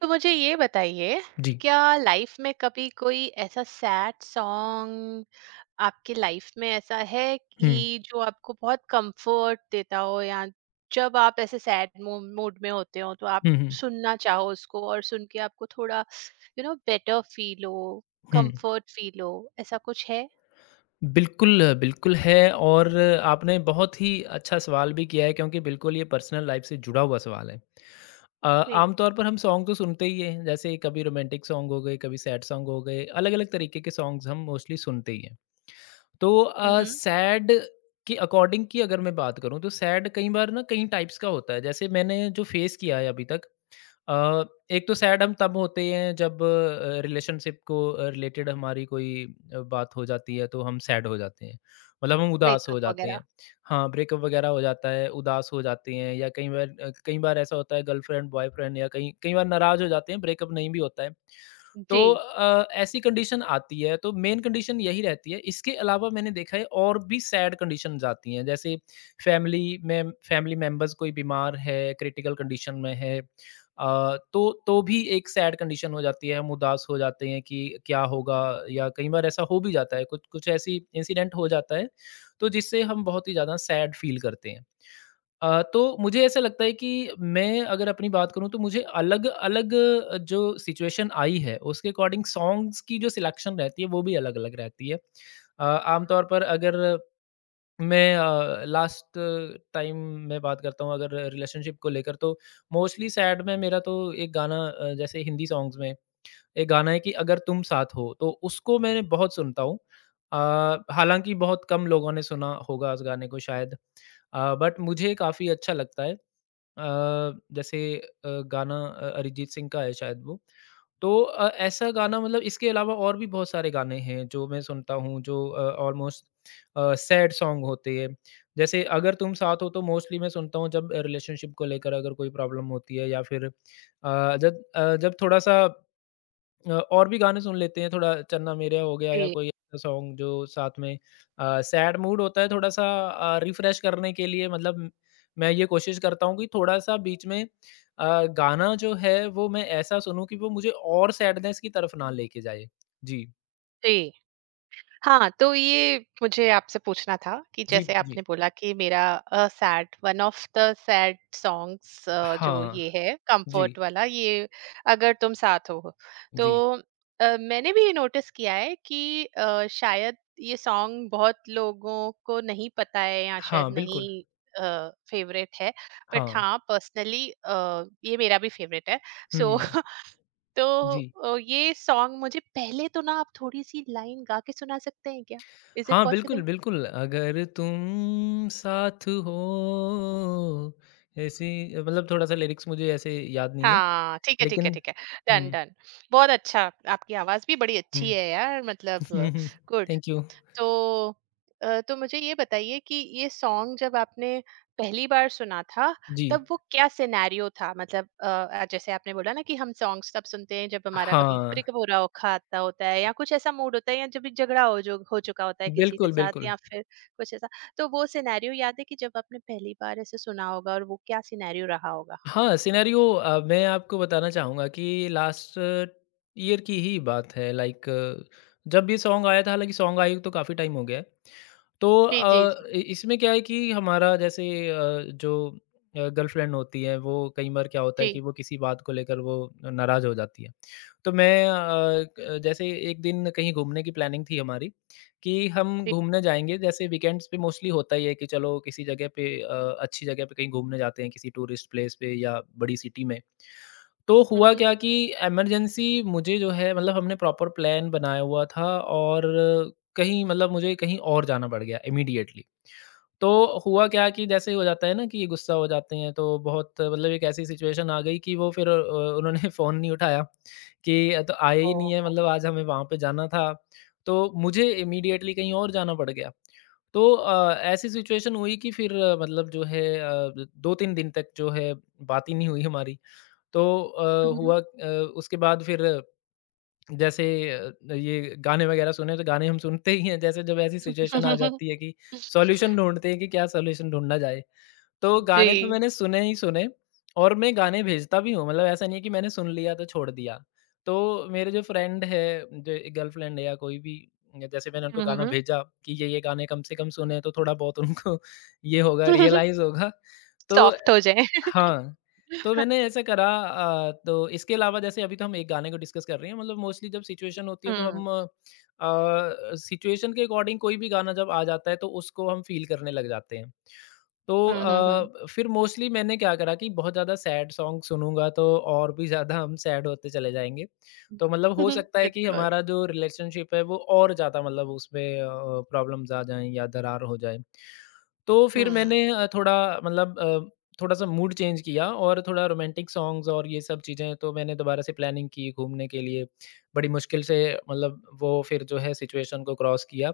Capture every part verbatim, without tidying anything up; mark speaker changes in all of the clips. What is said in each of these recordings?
Speaker 1: तो मुझे ये बताइए,
Speaker 2: जी।
Speaker 1: क्या लाइफ में कभी कोई ऐसा सैड सॉन्ग आपकी लाइफ में ऐसा है
Speaker 2: हुँ।
Speaker 1: कि जो आपको बहुत कंफर्ट देता हो या जब आप ऐसे सैड मूड में होते हो तो आप
Speaker 2: हुँ, हुँ।
Speaker 1: सुनना चाहो उसको और सुन के आपको थोड़ा यू नो बेटर फील हो,
Speaker 2: हुँ।
Speaker 1: कंफर्ट फील हो, ऐसा कुछ है?
Speaker 2: बिल्कुल, बिल्कुल है और आपने बहुत ही अच्छा सवाल भी किया है क्योंकि बिल्कुल ये पर्सनल लाइफ़ से जुड़ा हुआ सवाल है। अ,
Speaker 1: जी।
Speaker 2: आम तौर पर हम सॉन्ग तो सुनते ही हैं, जैसे कभी रोमांटिक सॉन्ग हो गए, कभी सैड सॉन्ग हो गए, अलग-अलग तरीके के सॉन्ग्स हम मोस्टली सुनते ही हैं। तो
Speaker 1: हुँ,
Speaker 2: अ,
Speaker 1: हुँ।
Speaker 2: सैड के अकॉर्डिंग की अगर मैं बात करूँ तो सैड कई बार ना कई टाइप्स का होता है। जैसे मैंने जो फेस किया है अभी तक। अ, एक तो सैड हम तब होते हैं जब अ, रिलेशनशिप को रिलेटेड हमारी कोई अ, बात हो जाती है तो हम सैड हो जाते हैं, मतलब हम उदास
Speaker 1: ब्रेकअप
Speaker 2: हो जाते
Speaker 1: वगैरह।
Speaker 2: हैं। हाँ, ब्रेकअप वगैरह हो जाता है, उदास हो जाते हैं या कई बार अ, कई बार ऐसा होता है गर्लफ्रेंड बॉयफ्रेंड, या कई कई बार नाराज़ हो जाते हैं, ब्रेकअप नहीं भी होता है। तो
Speaker 1: जी,
Speaker 2: अ, ऐसी कंडीशन आती है, तो मेन कंडीशन यही रहती है। इसके अलावा मैंने देखा है और भी सैड कंडीशंस आती हैं, जैसे फैमिली में फैमिली मेंबर्स कोई बीमार है, क्रिटिकल कंडीशन में है। अ, तो तो भी एक सैड कंडीशन हो जाती है, हम उदास हो जाते हैं कि क्या होगा? या कई बार ऐसा हो भी जाता है, कुछ कुछ ऐसी इंसिडेंट हो जाता है, तो जिससे हम बहुत ही ज़्यादा सैड फील करते हैं। अ, तो मुझे ऐसा लगता है कि मैं अगर अपनी बात करूँ तो मुझे अलग-अलग अ, जो सिचुएशन आई है उसके अकॉर्डिंग सॉन्ग्स की जो सिलेक्शन रहती है वो भी अलग-अलग रहती है। अ, आम तौर पर अगर मैं अ, लास्ट टाइम मैं बात करता हूँ अगर रिलेशनशिप को लेकर, तो मोस्टली सैड में मेरा तो एक गाना अ, जैसे हिंदी सॉन्ग्स में एक गाना है कि अगर तुम साथ हो, तो उसको मैंने बहुत सुनता हूँ। अ, हालाँकि बहुत कम लोगों ने सुना होगा उस गाने को शायद, अ, बट मुझे काफ़ी अच्छा लगता है। अ, जैसे अ, गाना अ, अरिजीत सिंह का है शायद वो। तो अ, ऐसा गाना, मतलब इसके अलावा और भी बहुत सारे गाने हैं जो मैं सुनता हूँ, जो अ, ऑलमोस्ट अ, सैड सॉन्ग होते हैं। जैसे अगर तुम साथ हो तो मोस्टली मैं सुनता हूँ जब रिलेशनशिप को लेकर अगर कोई प्रॉब्लम होती है, या फिर अ, जब अ, जब थोड़ा-सा अ, और भी गाने सुन लेते हैं, थोड़ा चन्ना मेरेया हो गया या
Speaker 1: जी,
Speaker 2: कोई ऐसा सॉन्ग जो साथ में अ, सैड मूड होता है, थोड़ा-सा अ, रिफ्रेश करने के लिए, मतलब म- मैं ये कोशिश करता हूँ कि थोड़ा-सा बीच में अ, गाना जो है वो मैं ऐसा सुनूँ कि वो मुझे और सैडनेस की तरफ ना लेके जाए। जी,
Speaker 1: जी। हाँ, तो ये मुझे आपसे पूछना था कि
Speaker 2: जी,
Speaker 1: जैसे
Speaker 2: जी।
Speaker 1: आपने बोला कि मेरा अ, sad one of the sad songs अ, जो
Speaker 2: हाँ,
Speaker 1: ये है कंफर्ट
Speaker 2: जी,
Speaker 1: वाला ये अगर तुम साथ हो। तो
Speaker 2: जी।
Speaker 1: अ, मैंने भी ये नोटिस किया है कि अ, शायद ये सॉन्ग बहुत लोगों को नहीं पता है या
Speaker 2: हाँ,
Speaker 1: शायद
Speaker 2: बिल्कुल।
Speaker 1: नहीं फेवरेट है, बट
Speaker 2: हाँ।
Speaker 1: हाँ, पर्सनली ये मेरा भी फेवरेट है, सो
Speaker 2: हुँ,
Speaker 1: तो
Speaker 2: जी।
Speaker 1: अ, ये सॉन्ग मुझे पहले तो ना आप थोड़ी-सी लाइन गा के सुना सकते हैं क्या? इज़ इट
Speaker 2: हाँ, बिल्कुल,
Speaker 1: पॉसिबल?
Speaker 2: बिल्कुल। अगर तुम साथ हो, ऐसी, मतलब थोड़ा-सा लिरिक्स मुझे ऐसे याद नहीं है,
Speaker 1: हाँ, ठीक है, ठीक है,
Speaker 2: लेकिन।
Speaker 1: ठीक है। Done,
Speaker 2: hmm,
Speaker 1: done. बहुत अच्छा, आपकी आवाज़ भी बड़ी
Speaker 2: हुँ।
Speaker 1: अच्छी है यार, मतलब गुड।
Speaker 2: Thank you.
Speaker 1: तो अ, तो मुझे ये बताइए कि ये सॉन्ग जब आपने पहली बार सुना था,
Speaker 2: जी।
Speaker 1: तब वो क्या सिनेरियो था? मतलब अ अ, जैसे आपने बोला ना कि हम सॉन्ग्स तब सुनते हैं जब हमारा कभी
Speaker 2: हाँ,
Speaker 1: ब्रेकअप हो रहा औखा आता होता है, या कुछ ऐसा मूड होता है, या जब भी झगड़ा हो जो हो चुका होता है किसी के
Speaker 2: बिल्कुल,
Speaker 1: साथ,
Speaker 2: बिल्कुल।
Speaker 1: या फिर कुछ ऐसा। तो वो सिनेरियो याद है कि जब आपने पहली बार ऐसे सुना होगा, और वो क्या सिनेरियो रहा होगा?
Speaker 2: हाँ, सिनेरियो अ, मैं आपको बताना चाहूँगा कि लास्ट ईयर की ही बात है, लाइक जब ये सॉन्ग आया था, हालाँकि सॉन्ग आए तो काफ़ी टाइम हो गया है। तो
Speaker 1: जी, जी,
Speaker 2: अ,
Speaker 1: जी।
Speaker 2: इ इसमें क्या है कि हमारा जैसे अ, जो अ, गर्लफ्रेंड होती है वो कई बार क्या होता है
Speaker 1: जी,
Speaker 2: कि वो किसी बात को लेकर वो नाराज़ हो जाती है। तो मैं अ, क जैसे एक दिन कहीं घूमने की प्लानिंग थी हमारी कि हम
Speaker 1: जी।
Speaker 2: घूमने जाएँगे। जैसे वीकेंड्स पे मोस्टली होता ही है कि चलो किसी जगह पे अ, अच्छी जगह पे कहीं घूमने जाते हैं, किसी टूरिस्ट प्लेस पे या बड़ी सिटी में। तो
Speaker 1: हुँ,
Speaker 2: हुआ
Speaker 1: हुँ।
Speaker 2: क्या कि इमरजेंसी मुझे जो है, मतलब हमने प्रॉपर प्लान बनाया हुआ था और कहीं, मतलब मुझे कहीं और जाना पड़ गया इमीडिएटली। तो
Speaker 1: हुँ।
Speaker 2: हुआ क्या कि जैसे ही हो जाता है ना कि गुस्सा हो जाते हैं तो बहुत, मतलब एक ऐसी सिचुएशन आ गई कि वो फिर अ, उन्होंने फ़ोन नहीं उठाया कि अ, तो आया ही नहीं है,
Speaker 1: ओह!
Speaker 2: मतलब आज हमें वहाँ पे जाना था। तो मुझे इमीडिएटली कहीं और जाना पड़ गया। तो अ, ऐसी सिचुएशन हुई कि फिर अ, मतलब जो है अ, दो तीन दिन तक जो है बात ही नहीं हुई हमारी। तो अ,
Speaker 1: हुँ, हुँ।
Speaker 2: हुआ अ, उसके बाद फिर जैसे अ, ये गाने वगैरह सुने, तो गाने हम सुनते ही हैं, जैसे जब ऐसी सिचुएशन आ जाती है कि सॉल्यूशन ढूँढते हैं कि क्या सॉल्यूशन ढूँढा जाए। तो
Speaker 1: जी।
Speaker 2: गाने तो मैंने सुने ही सुने और मैं गाने भेजता भी हूँ, मतलब ऐसा नहीं है कि मैंने सुन लिया तो छोड़ दिया। तो मेरे जो फ्रेंड है, जो गर्लफ्रेंड है या कोई भी, या जैसे मैंने उनको
Speaker 1: हुँ,
Speaker 2: गाना
Speaker 1: हुँ।
Speaker 2: भेजा कि ये, ये गाने कम से कम सुने तो थोड़ा बहुत उनको ये होगा, रियलाइज़ होगा। तो अ,
Speaker 1: सॉफ्ट हो जाएँ।
Speaker 2: हाँ, तो मैंने ऐसा करा। अ, तो इसके अलावा जैसे अभी तो हम एक गाने को डिस्कस कर रहे हैं, मतलब मोस्टली जब सिचुएशन होती है तो
Speaker 1: हुँ।
Speaker 2: हम अ, सिचुएशन के अकॉर्डिंग कोई भी गाना जब आ जाता है तो उसको हम फ़ील करने लग जाते हैं। तो
Speaker 1: हुँ, हुँ, हुँ।
Speaker 2: अ, फिर मोस्टली मैंने क्या करा कि बहुत ज़्यादा सैड सॉन्ग सुनूँगा तो और भी ज़्यादा हम सैड होते चले जाएँगे। तो मतलब हो सकता है कि
Speaker 1: बिल्कुल।
Speaker 2: हमारा जो रिलेशनशिप है वो और ज़्यादा, मतलब उसमें अ, प्रॉब्लम्स आ जाएँ या दरार हो जाए। तो फिर
Speaker 1: हुँ।
Speaker 2: मैंने अ, थोड़ा, मतलब अ, थोड़ा-सा मूड चेंज किया और थोड़ा रोमांटिक सॉन्ग्स और ये सब चीज़ें, तो मैंने दोबारा से प्लानिंग की घूमने के लिए। बड़ी मुश्किल से, मतलब वो फिर जो है सिचुएशन को क्रॉस किया।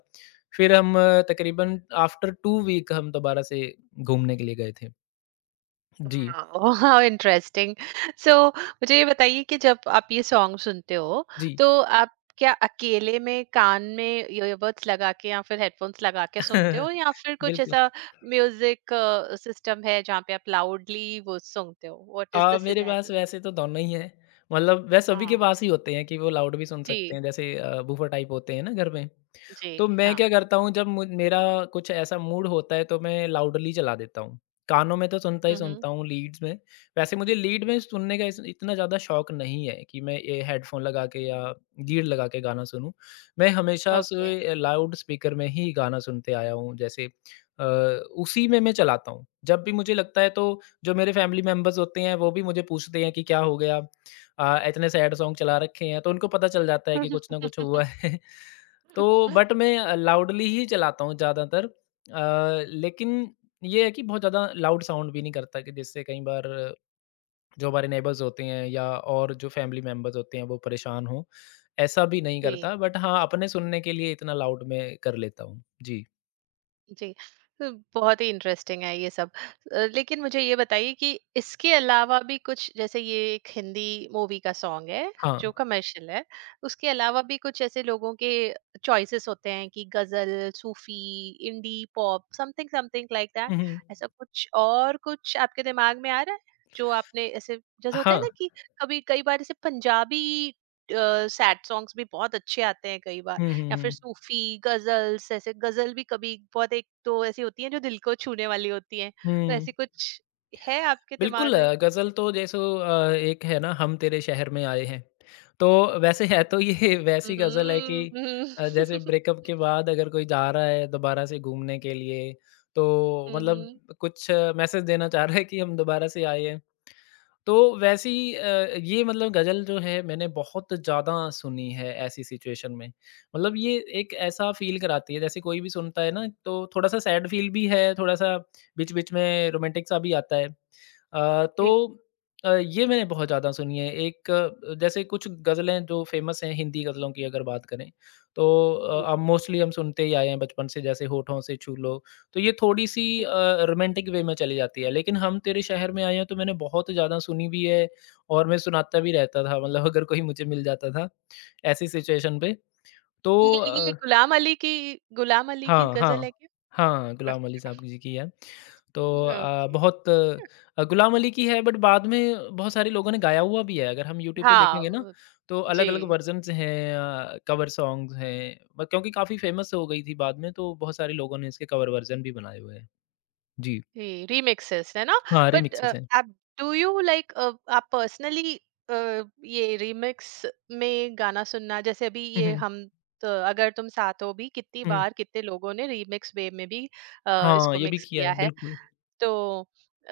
Speaker 2: फिर हम अ, तकरीबन आफ्टर दो वीक हम दोबारा से घूमने के लिए गए थे। जी,
Speaker 1: वाओ! How interesting. सो मुझे ये बताइए कि जब आप ये सॉन्ग सुनते हो,
Speaker 2: जी।
Speaker 1: तो आप क्या अकेले में कान में ईयरबड्स लगा के या फिर हेडफ़ोन्स लगा के सुनते हो, या फिर कुछ
Speaker 2: बिल्कुल।
Speaker 1: ऐसा म्यूज़िक अ, सिस्टम है जहाँ पे आप लाउडली वो सुनते हो? व्हाट इज़
Speaker 2: अ,
Speaker 1: द
Speaker 2: मेरे पास
Speaker 1: सिनेरियो?
Speaker 2: वैसे तो दोनों ही हैं। मतलब वह सभी के
Speaker 1: हाँ।
Speaker 2: पास ही होते हैं कि वो लाउड भी सुन सकते
Speaker 1: जी,
Speaker 2: हैं, जैसे अ, बूफर टाइप होते हैं ना घर में।
Speaker 1: जी,
Speaker 2: तो मैं
Speaker 1: हाँ।
Speaker 2: क्या करता हूँ जब मु मेरा कुछ ऐसा मूड होता है तो मैं लाउडली चला देता हूँ। कानों में तो सुनता ही
Speaker 1: हुँ, हुँ।
Speaker 2: सुनता हूँ, लीड्स में। वैसे मुझे लीड में सुनने का इस इतना ज़्यादा शौक नहीं है कि मैं ये हेडफ़ोन लगा के या लीड लगा के गाना सुनूँ। मैं हमेशा
Speaker 1: ओके।
Speaker 2: से लाउड स्पीकर में ही गाना सुनते आया हूँ, जैसे अ, उसी में मैं चलाता हूँ। जब भी मुझे लगता है तो जो मेरे फैमिली मेंबर्स होते हैं वो भी मुझे पूछते हैं कि क्या हो गया? अ, इतने सैड सॉन्ग चला रखे हैं, तो उनको पता चल जाता है कि कुछ ना कुछ हुआ है। तो बट मैं लाउडली ही चलाता हूँ ज़्यादातर, अ, लेकिन ये है कि बहुत ज़्यादा लाउड साउंड भी नहीं करता कि जिससे कई बार जो हमारे नेबर्स होते हैं या और जो फैमिली मेंबर्स होते हैं वो परेशान हों, ऐसा भी नहीं
Speaker 1: जी।
Speaker 2: करता। बट हाँ, अपने सुनने के लिए इतना लाउड मैं कर लेता हूँ। जी,
Speaker 1: जी, तो बहुत ही इंटरेस्टिंग है ये सब। अ, लेकिन मुझे ये बताइए कि इसके अलावा भी कुछ, जैसे ये एक हिंदी मूवी का सॉन्ग है,
Speaker 2: हाँ।
Speaker 1: जो कमर्शियल है, उसके अलावा भी कुछ ऐसे लोगों के चॉइसेस होते हैं कि ghazal, Sufi, indie pop, something something like that.
Speaker 2: हुँ, हुँ।
Speaker 1: ऐसा कुछ और कुछ आपके दिमाग में आ रहा है? जो आपने ऐसे, जैसे होता
Speaker 2: हाँ।
Speaker 1: है ना कि कभी कई बार ऐसे पंजाबी अ, सैड सॉन्ग्स भी बहुत अच्छे आते हैं कई बार।
Speaker 2: हुँ, हुँ,
Speaker 1: या फिर
Speaker 2: हुँ।
Speaker 1: सूफी गजल्स, ऐसे गजल भी कभी बहुत, एक तो ऐसी होती है जो दिल को छूने वाली होती है, तो
Speaker 2: हुँ।
Speaker 1: ऐसी कुछ है आपके
Speaker 2: बिल्कुल,
Speaker 1: दिमाग में?
Speaker 2: अ, गज़ल तो जैसे अ, एक है ना, हम तेरे शहर में आए हैं। तो वैसे है तो ये वैसी गज़ल है कि
Speaker 1: हम्म, हम्म,
Speaker 2: अ, जैसे ब्रेकअप के बाद अगर कोई जा रहा है दोबारा से घूमने के लिए, तो मतलब
Speaker 1: हम्म,
Speaker 2: कुछ मैसेज देना चाह रहा है कि हम दोबारा से आए हैं। तो वैसी, अ, ये मतलब गज़ल जो है मैंने बहुत ज़्यादा सुनी है ऐसी सिचुएशन में। मतलब ये एक ऐसा फ़ील कराती है जैसे कोई भी सुनता है ना तो थोड़ा-सा सैड फ़ील भी है, थोड़ा-सा बीच-बीच में रोमांटिक सा भी आता है। अ, तो
Speaker 1: जी,
Speaker 2: अ, ये मैंने बहुत ज़्यादा सुनी है। एक अ, जैसे कुछ गज़लें जो फ़ेमस हैं, हिंदी गज़लों की अगर बात करें तो अ,
Speaker 1: जी,
Speaker 2: अब मोस्टली हम सुनते ही आए हैं बचपन से, जैसे होठों से छू लो, तो ये थोड़ी-सी
Speaker 1: जी।
Speaker 2: अ, रोमांटिक वे में चली जाती है, लेकिन हम तेरे शहर में आए हैं तो मैंने बहुत ज़्यादा सुनी भी है, और मैं सुनाता भी रहता था, मतलब अगर कोई मुझे मिल जाता था ऐसी सिचुएशन पे। तो
Speaker 1: ये ये
Speaker 2: अ,
Speaker 1: गुलाम अली की, गुलाम अली की
Speaker 2: हाँ,
Speaker 1: गजल है
Speaker 2: हाँ।
Speaker 1: क्या?
Speaker 2: हाँ, गुलाम अली साहब जी की है। तो
Speaker 1: अच्छा
Speaker 2: अ,
Speaker 1: ओके।
Speaker 2: बहुत, अ, गुलाम अली की है, बट बाद में बहुत सारे लोगों ने गाया हुआ भी है। अगर हम यूट्यूब पे
Speaker 1: हाँ,
Speaker 2: देखेंगे ना,
Speaker 1: वो-
Speaker 2: तो अलग-अलग
Speaker 1: जी।
Speaker 2: वर्जन्स हैं, अ, कवर सॉन्ग्स हैं, ब क्योंकि काफ़ी फेमस हो गई थी बाद में तो बहुत सारे लोगों ने इसके कवर वर्जन भी बनाए हुए हैं। जी।
Speaker 1: जी, रीमिक्सेस, है ना?
Speaker 2: हाँ,
Speaker 1: बट अ,
Speaker 2: रिमिक्सेज़ हैं।
Speaker 1: आप, डू यू लाइक अ, आप पर्सनली अ, ये रीमिक्स में गाना सुनना, जैसे अभी
Speaker 2: हुँ,
Speaker 1: ये
Speaker 2: हुँ।
Speaker 1: हम त अगर तुम साथ हो, भी कितनी
Speaker 2: हुँ, हुँ।
Speaker 1: बार कितने लोगों ने रीमिक्स वे में भी अ,
Speaker 2: हाँ,
Speaker 1: इसको
Speaker 2: ये भी
Speaker 1: मिक्स
Speaker 2: किया
Speaker 1: किया
Speaker 2: है,
Speaker 1: है।
Speaker 2: बिल्कुल।
Speaker 1: तो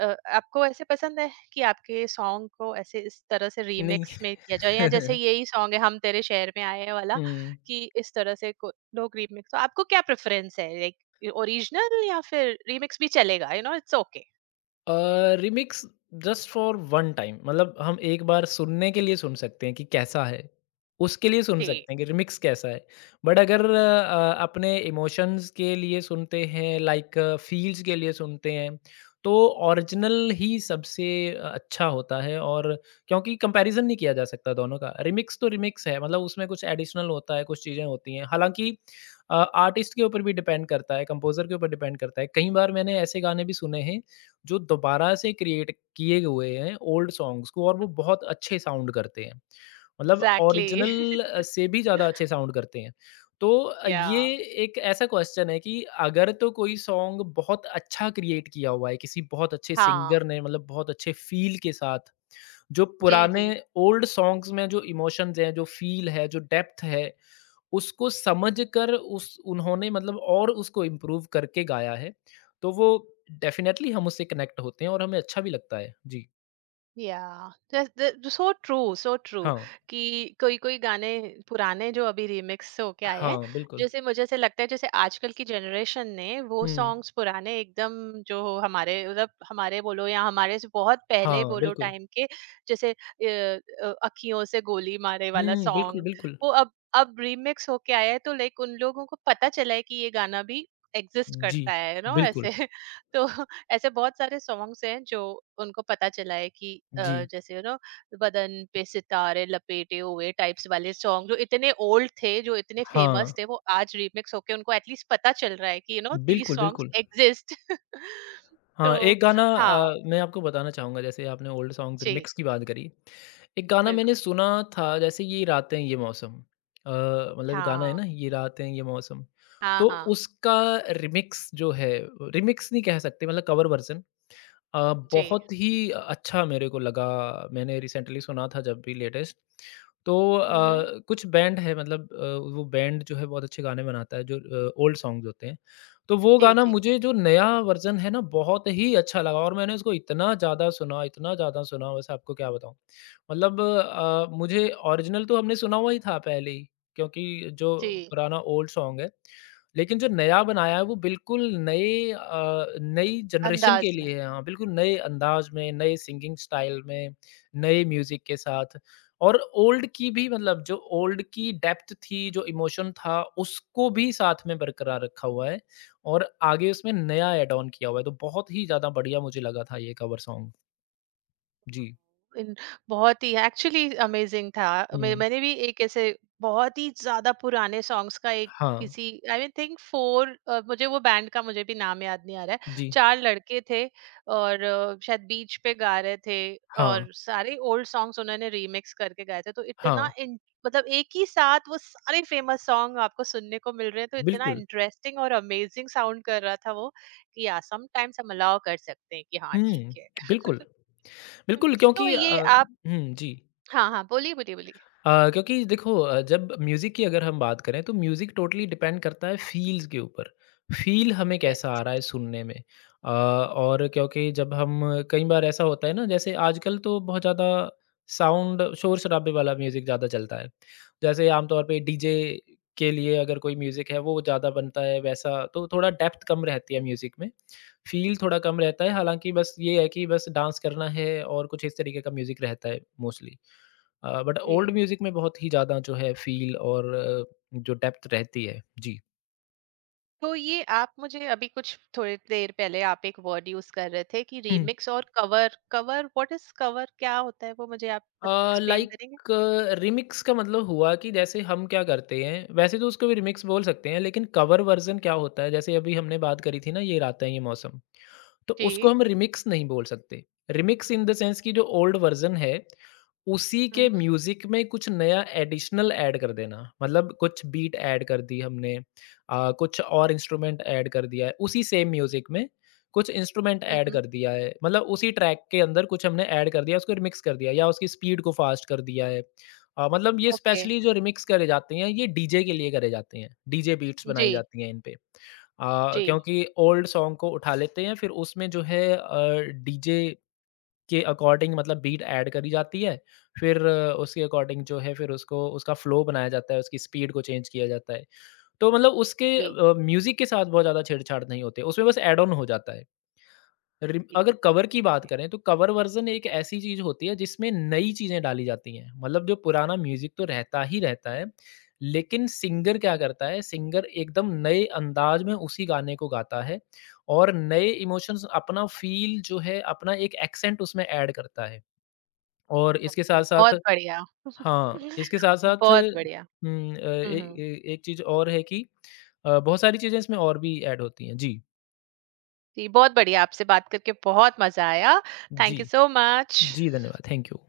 Speaker 1: अ, आपको ऐसे पसंद है कि आपके सॉन्ग को ऐसे इस तरह से
Speaker 2: नहीं।
Speaker 1: रीमिक्स में किया जाए, या जैसे यही सॉन्ग है हम तेरे शहर में आए हैं वाला,
Speaker 2: हुँ।
Speaker 1: कि इस तरह से को- लोग रीमिक्स, तो आपको क्या प्रेफरेंस है, लाइक ओरिजिनल या फिर रीमिक्स भी चलेगा, you know it's okay?
Speaker 2: Uh, remix just for one time, मतलब हम एक बार सुनने के लिए सुन सकते हैं कि कैसा है, उसके लिए सुन
Speaker 1: जी,
Speaker 2: सकते हैं कि रिमिक्स कैसा है। बट अगर अ, अपने इमोशंस के लिए सुनते हैं, लाइक फील्स के लिए सुनते हैं, तो ओरिजिनल ही सबसे अच्छा होता है, और क्योंकि कंपैरिज़न नहीं किया जा सकता दोनों का। रिमिक्स तो रिमिक्स है, मतलब उसमें कुछ एडिशनल होता है, कुछ चीज़ें होती हैं। हालाँकि अ, आर्टिस्ट के ऊपर भी डिपेंड करता है, कंपोज़र के ऊपर डिपेंड करता है। कई बार मैंने ऐसे गाने भी सुने हैं जो दोबारा से क्रिएट किए हुए हैं ओल्ड सॉन्ग्स को और वो बहुत अच्छे साउंड करते हैं। मतलब
Speaker 1: एग्जैक्टली।
Speaker 2: ओरिजिनल अ, से भी ज़्यादा अच्छे साउंड करते हैं। तो अ,
Speaker 1: या,
Speaker 2: ये एक ऐसा क्वेश्चन है कि अगर तो कोई सॉन्ग बहुत अच्छा क्रिएट किया हुआ है, किसी बहुत अच्छे
Speaker 1: हाँ,
Speaker 2: सिंगर ने मतलब बहुत अच्छे फ़ील के साथ, जो
Speaker 1: जी,
Speaker 2: पुराने
Speaker 1: जी।
Speaker 2: ओल्ड सॉन्ग्स में जो इमोशंस हैं, जो फ़ील है, जो डेप्थ है उसको समझकर उस उन्होंने मतलब और उसको इम्प्रूव करके गाया है, तो वो डेफ़िनेटली हम उससे कनेक्ट होते हैं और हमें अच्छा भी लगता है। जी।
Speaker 1: Yeah, that's that's so true, so true
Speaker 2: हाँ।
Speaker 1: कि कोई कोई गाने पुराने जो अभी रिमिक्स होके आए हैं,
Speaker 2: हाँ, बिल्कुल।
Speaker 1: जैसे मुझे ऐसे लगता है जैसे आजकल की जनरेशन ने वो
Speaker 2: हुँ।
Speaker 1: सॉन्ग्स पुराने एकदम जो हमारे, मतलब हमारे बोलो या हमारे से बहुत पहले
Speaker 2: हाँ,
Speaker 1: बोलो
Speaker 2: बिल्कुल।
Speaker 1: टाइम के, जैसे अ, अ, अखियों से गोली मारे वाला
Speaker 2: हुँ, बिल्कुल,
Speaker 1: सॉन्ग,
Speaker 2: बिल्कुल।
Speaker 1: वो अब अब रिमिक्स होके आया है तो लाइक उन लोगों को पता चला है कि ये गाना भी एग्जिस्ट
Speaker 2: जी,
Speaker 1: करता है, नो,
Speaker 2: बिल्कुल।
Speaker 1: ऐसे। तो ऐसे बहुत सारे सॉन्ग्स हैं जो उनको पता चला है कि अ,
Speaker 2: जी।
Speaker 1: जैसे, यू नो बदन पे सितारे लपेटे हुए टाइप्स वाले सॉन्ग जो इतने ओल्ड थे, जो इतने
Speaker 2: हाँ,
Speaker 1: फेमस थे, वो आज रीमिक्स होके उनको एटलीस्ट पता चल रहा है कि यू नो दीज
Speaker 2: बिल्कुल,
Speaker 1: सॉन्ग्स
Speaker 2: बिल्कुल।
Speaker 1: एग्जिस्ट। तो,
Speaker 2: हाँ, एक गाना
Speaker 1: हाँ,
Speaker 2: अ, मैं आपको बताना चाहूँगा जैसे आपने ओल्ड सॉन्ग्स
Speaker 1: जी,
Speaker 2: रिमिक्स की बात करी। एक गाना मैंने
Speaker 1: बिल्कुल।
Speaker 2: सुना था जैसे ये रातें ये मौसम अ, मतलब गाना है ना
Speaker 1: हाँ,
Speaker 2: ये रातें ये मौसम। तो
Speaker 1: हाँ, हाँ।
Speaker 2: उसका रिमिक्स जो है रिमिक्स नहीं कह सकते मतलब कवर वर्ज़न अ,
Speaker 1: जी।
Speaker 2: बहुत ही अच्छा मेरे को लगा मैंने रिसेंटली सुना था जब भी लेटेस्ट तो
Speaker 1: हम्म, हम्म,
Speaker 2: अ, कुछ बैंड है मतलब अ, वो बैंड जो है बहुत अच्छे गाने बनाता है जो ओल्ड सॉन्ग्स होते हैं तो वो
Speaker 1: जी,
Speaker 2: गाना
Speaker 1: जी,
Speaker 2: मुझे जो नया वर्जन है ना बहुत ही अच्छा लगा और मैंने उसको इतना ज़्यादा सुना इतना ज़्यादा सुना वैसे आपको क्या बताऊँ मतलब अ, मुझे ओरिजिनल तो हमने सुना हुआ ही था पहले ही क्योंकि जो
Speaker 1: जी,
Speaker 2: पुराना ओल्ड सॉन्ग है लेकिन जो नया बनाया है वो बिल्कुल नए अ, नई जनरेशन के
Speaker 1: अंदाज में।
Speaker 2: लिए है। हाँ, बिल्कुल नए अंदाज में, नए सिंगिंग स्टाइल में, नए म्यूज़िक के साथ और ओल्ड की भी मतलब जो ओल्ड की डेप्थ थी, जो इमोशन था, उसको भी साथ में बरकरार रखा हुआ है और आगे उसमें नया ऐड ऑन किया हुआ है, तो बहुत ही ज़्यादा बढ़िया मुझे लगा था ये कवर सॉन्ग। जी।
Speaker 1: इन बहुत ही एक्चुअली अमेजिंग था। मैं
Speaker 2: हुँ।
Speaker 1: मैंने भी एक ऐसे बहुत ही ज़्यादा पुराने सॉन्ग्स का, एक
Speaker 2: हाँ।
Speaker 1: किसी आई थिंक फोर, अ, मुझे वो बैंड का मुझे भी नाम याद नहीं आ रहा है।
Speaker 2: जी।
Speaker 1: चार लड़के थे और अ, शायद बीच पे गा रहे थे
Speaker 2: हाँ।
Speaker 1: और सारे ओल्ड सॉन्ग्स उन्होंने रीमिक्स करके गाए थे। तो
Speaker 2: हाँ।
Speaker 1: इतना इन मतलब एक ही साथ वो सारे फेमस सॉन्ग आपको सुनने को मिल रहे हैं, तो इतना
Speaker 2: बिल्कुल।
Speaker 1: इंटरेस्टिंग और अमेजिंग साउंड कर रहा था वो, कि या समटाइम्स हम अलाउ कर सकते हैं कि हाँ, ठीक
Speaker 2: हुँ,
Speaker 1: है।
Speaker 2: बिल्कुल। बिल्कुल
Speaker 1: तो
Speaker 2: क्योंकि अ,
Speaker 1: ये आप,
Speaker 2: हुँ, जी।
Speaker 1: हाँ, हाँ, बोलिए, बोलिए, बोलिए।
Speaker 2: अ, क्योंकि देखो अ, जब म्यूज़िक की अगर हम बात करें तो म्यूज़िक टोटली डिपेंड करता है फ़ील्स के ऊपर। फ़ील हमें कैसा आ
Speaker 1: यस।
Speaker 2: रहा है सुनने में। अ, और क्योंकि जब हम कई बार ऐसा होता है ना जैसे आजकल तो बहुत ज़्यादा साउंड शोर-शराबे वाला म्यूज़िक ज़्यादा चलता है। जैसे आमतौर पे डीजे के लिए अगर कोई म्यूज़िक है वो ज़्यादा बनता है वैसा तो थोड़ा डेप्थ कम रहती है म्यूज़िक में। फ़ील थोड़ा कम रहता है हालाँकि बस ये है कि बस डांस करना है और कुछ इस तरीके का म्यूज़िक रहता है मोस्टली। अ, बट ओल्ड
Speaker 1: जी,
Speaker 2: म्यूज़िक में बहुत ही ज़्यादा जो है फ़ील और अ, जो डेप्थ रहती है। जी।
Speaker 1: तो ये आप मुझे अभी कुछ थोड़ी देर पहले आप एक वर्ड यूज़ कर रहे थे कि
Speaker 2: हुँ।
Speaker 1: रीमिक्स और cover, cover, what is cover? क्या होता है वो मुझे आप बत
Speaker 2: अ,
Speaker 1: एक्सप्लेन
Speaker 2: लाइक
Speaker 1: करेंगे?
Speaker 2: रीमिक्स का मतलब हुआ कि जैसे हम क्या करते हैं वैसे तो उसको भी रीमिक्स बोल सकते हैं लेकिन कवर वर्ज़न क्या होता है जैसे अभी हमने बात करी थी ना ये रात है ये मौसम, तो उसको
Speaker 1: जी।
Speaker 2: हम रीमिक्स नहीं बोल सकते। रीमिक्स इन द सेंस कि जो ओल्ड वर्ज़न है उसी
Speaker 1: हुँ,
Speaker 2: के
Speaker 1: हुँ,
Speaker 2: म्यूज़िक में कुछ नया एडिशनल ऐड कर देना। मतलब कुछ बीट ऐड कर दी हमने, अ, कुछ और इंस्ट्रूमेंट ऐड कर दिया है, उसी सेम म्यूज़िक में कुछ इंस्ट्रूमेंट
Speaker 1: हुँ,
Speaker 2: ऐड
Speaker 1: हुँ,
Speaker 2: कर दिया है। मतलब उसी ट्रैक के अंदर कुछ हमने ऐड कर दिया, उसको रिमिक्स कर दिया या उसकी स्पीड को फ़ास्ट कर दिया है। अ, मतलब ये
Speaker 1: ओके।
Speaker 2: स्पेशली जो रिमिक्स करे जाते हैं, ये डीजे के लिए करे जाते हैं। डीजे बीट्स बनाई
Speaker 1: जी,
Speaker 2: जाती हैं इन पे। अ,
Speaker 1: जी,
Speaker 2: क्योंकि ओल्ड सॉन्ग को उठा लेते हैं, फिर उसमें जो है अ, डीजे के अकॉर्डिंग मतलब बीट ऐड करी जाती है। फिर अ, उसके अकॉर्डिंग जो है फिर उसको उसका फ्लो बनाया जाता है, उसकी स्पीड को चेंज किया जाता है। तो मतलब उसके
Speaker 1: जी,
Speaker 2: अ, म्यूज़िक के साथ बहुत ज़्यादा छेड़छाड़ नहीं होती है, उसमें बस ऐड ऑन हो जाता है। रिम
Speaker 1: जी।
Speaker 2: अगर कवर की बात
Speaker 1: अरे,
Speaker 2: करें तो कवर वर्ज़न एक ऐसी चीज़ होती है जिसमें नई चीज़ें डाली जाती हैं। मतलब जो पुराना म्यूज़िक तो रहता ही रहता है, लेकिन सिंगर क्या करता है, सिंगर एकदम नए अंदाज में उसी गाने को गाता है और नए इमोशंस अपना फ़ील जो है, अपना एक एक्सेंट उसमें ऐड करता है। और इसके
Speaker 1: चलिए
Speaker 2: साथ-साथ
Speaker 1: बहुत बढ़िया।
Speaker 2: हाँ, इसके साथ-साथ
Speaker 1: बहुत बढ़िया।
Speaker 2: हुँ, अ,
Speaker 1: हुँ,
Speaker 2: ए
Speaker 1: हुँ।
Speaker 2: ए एक चीज़ और है कि अ, बहुत सारी चीज़ें इसमें और भी ऐड होती हैं। जी,
Speaker 1: जी, बहुत बढ़िया, आपसे बात करके बहुत मज़ा आया।
Speaker 2: जी,
Speaker 1: थैंक यू सो मच।
Speaker 2: जी, धन्यवाद। Thank you.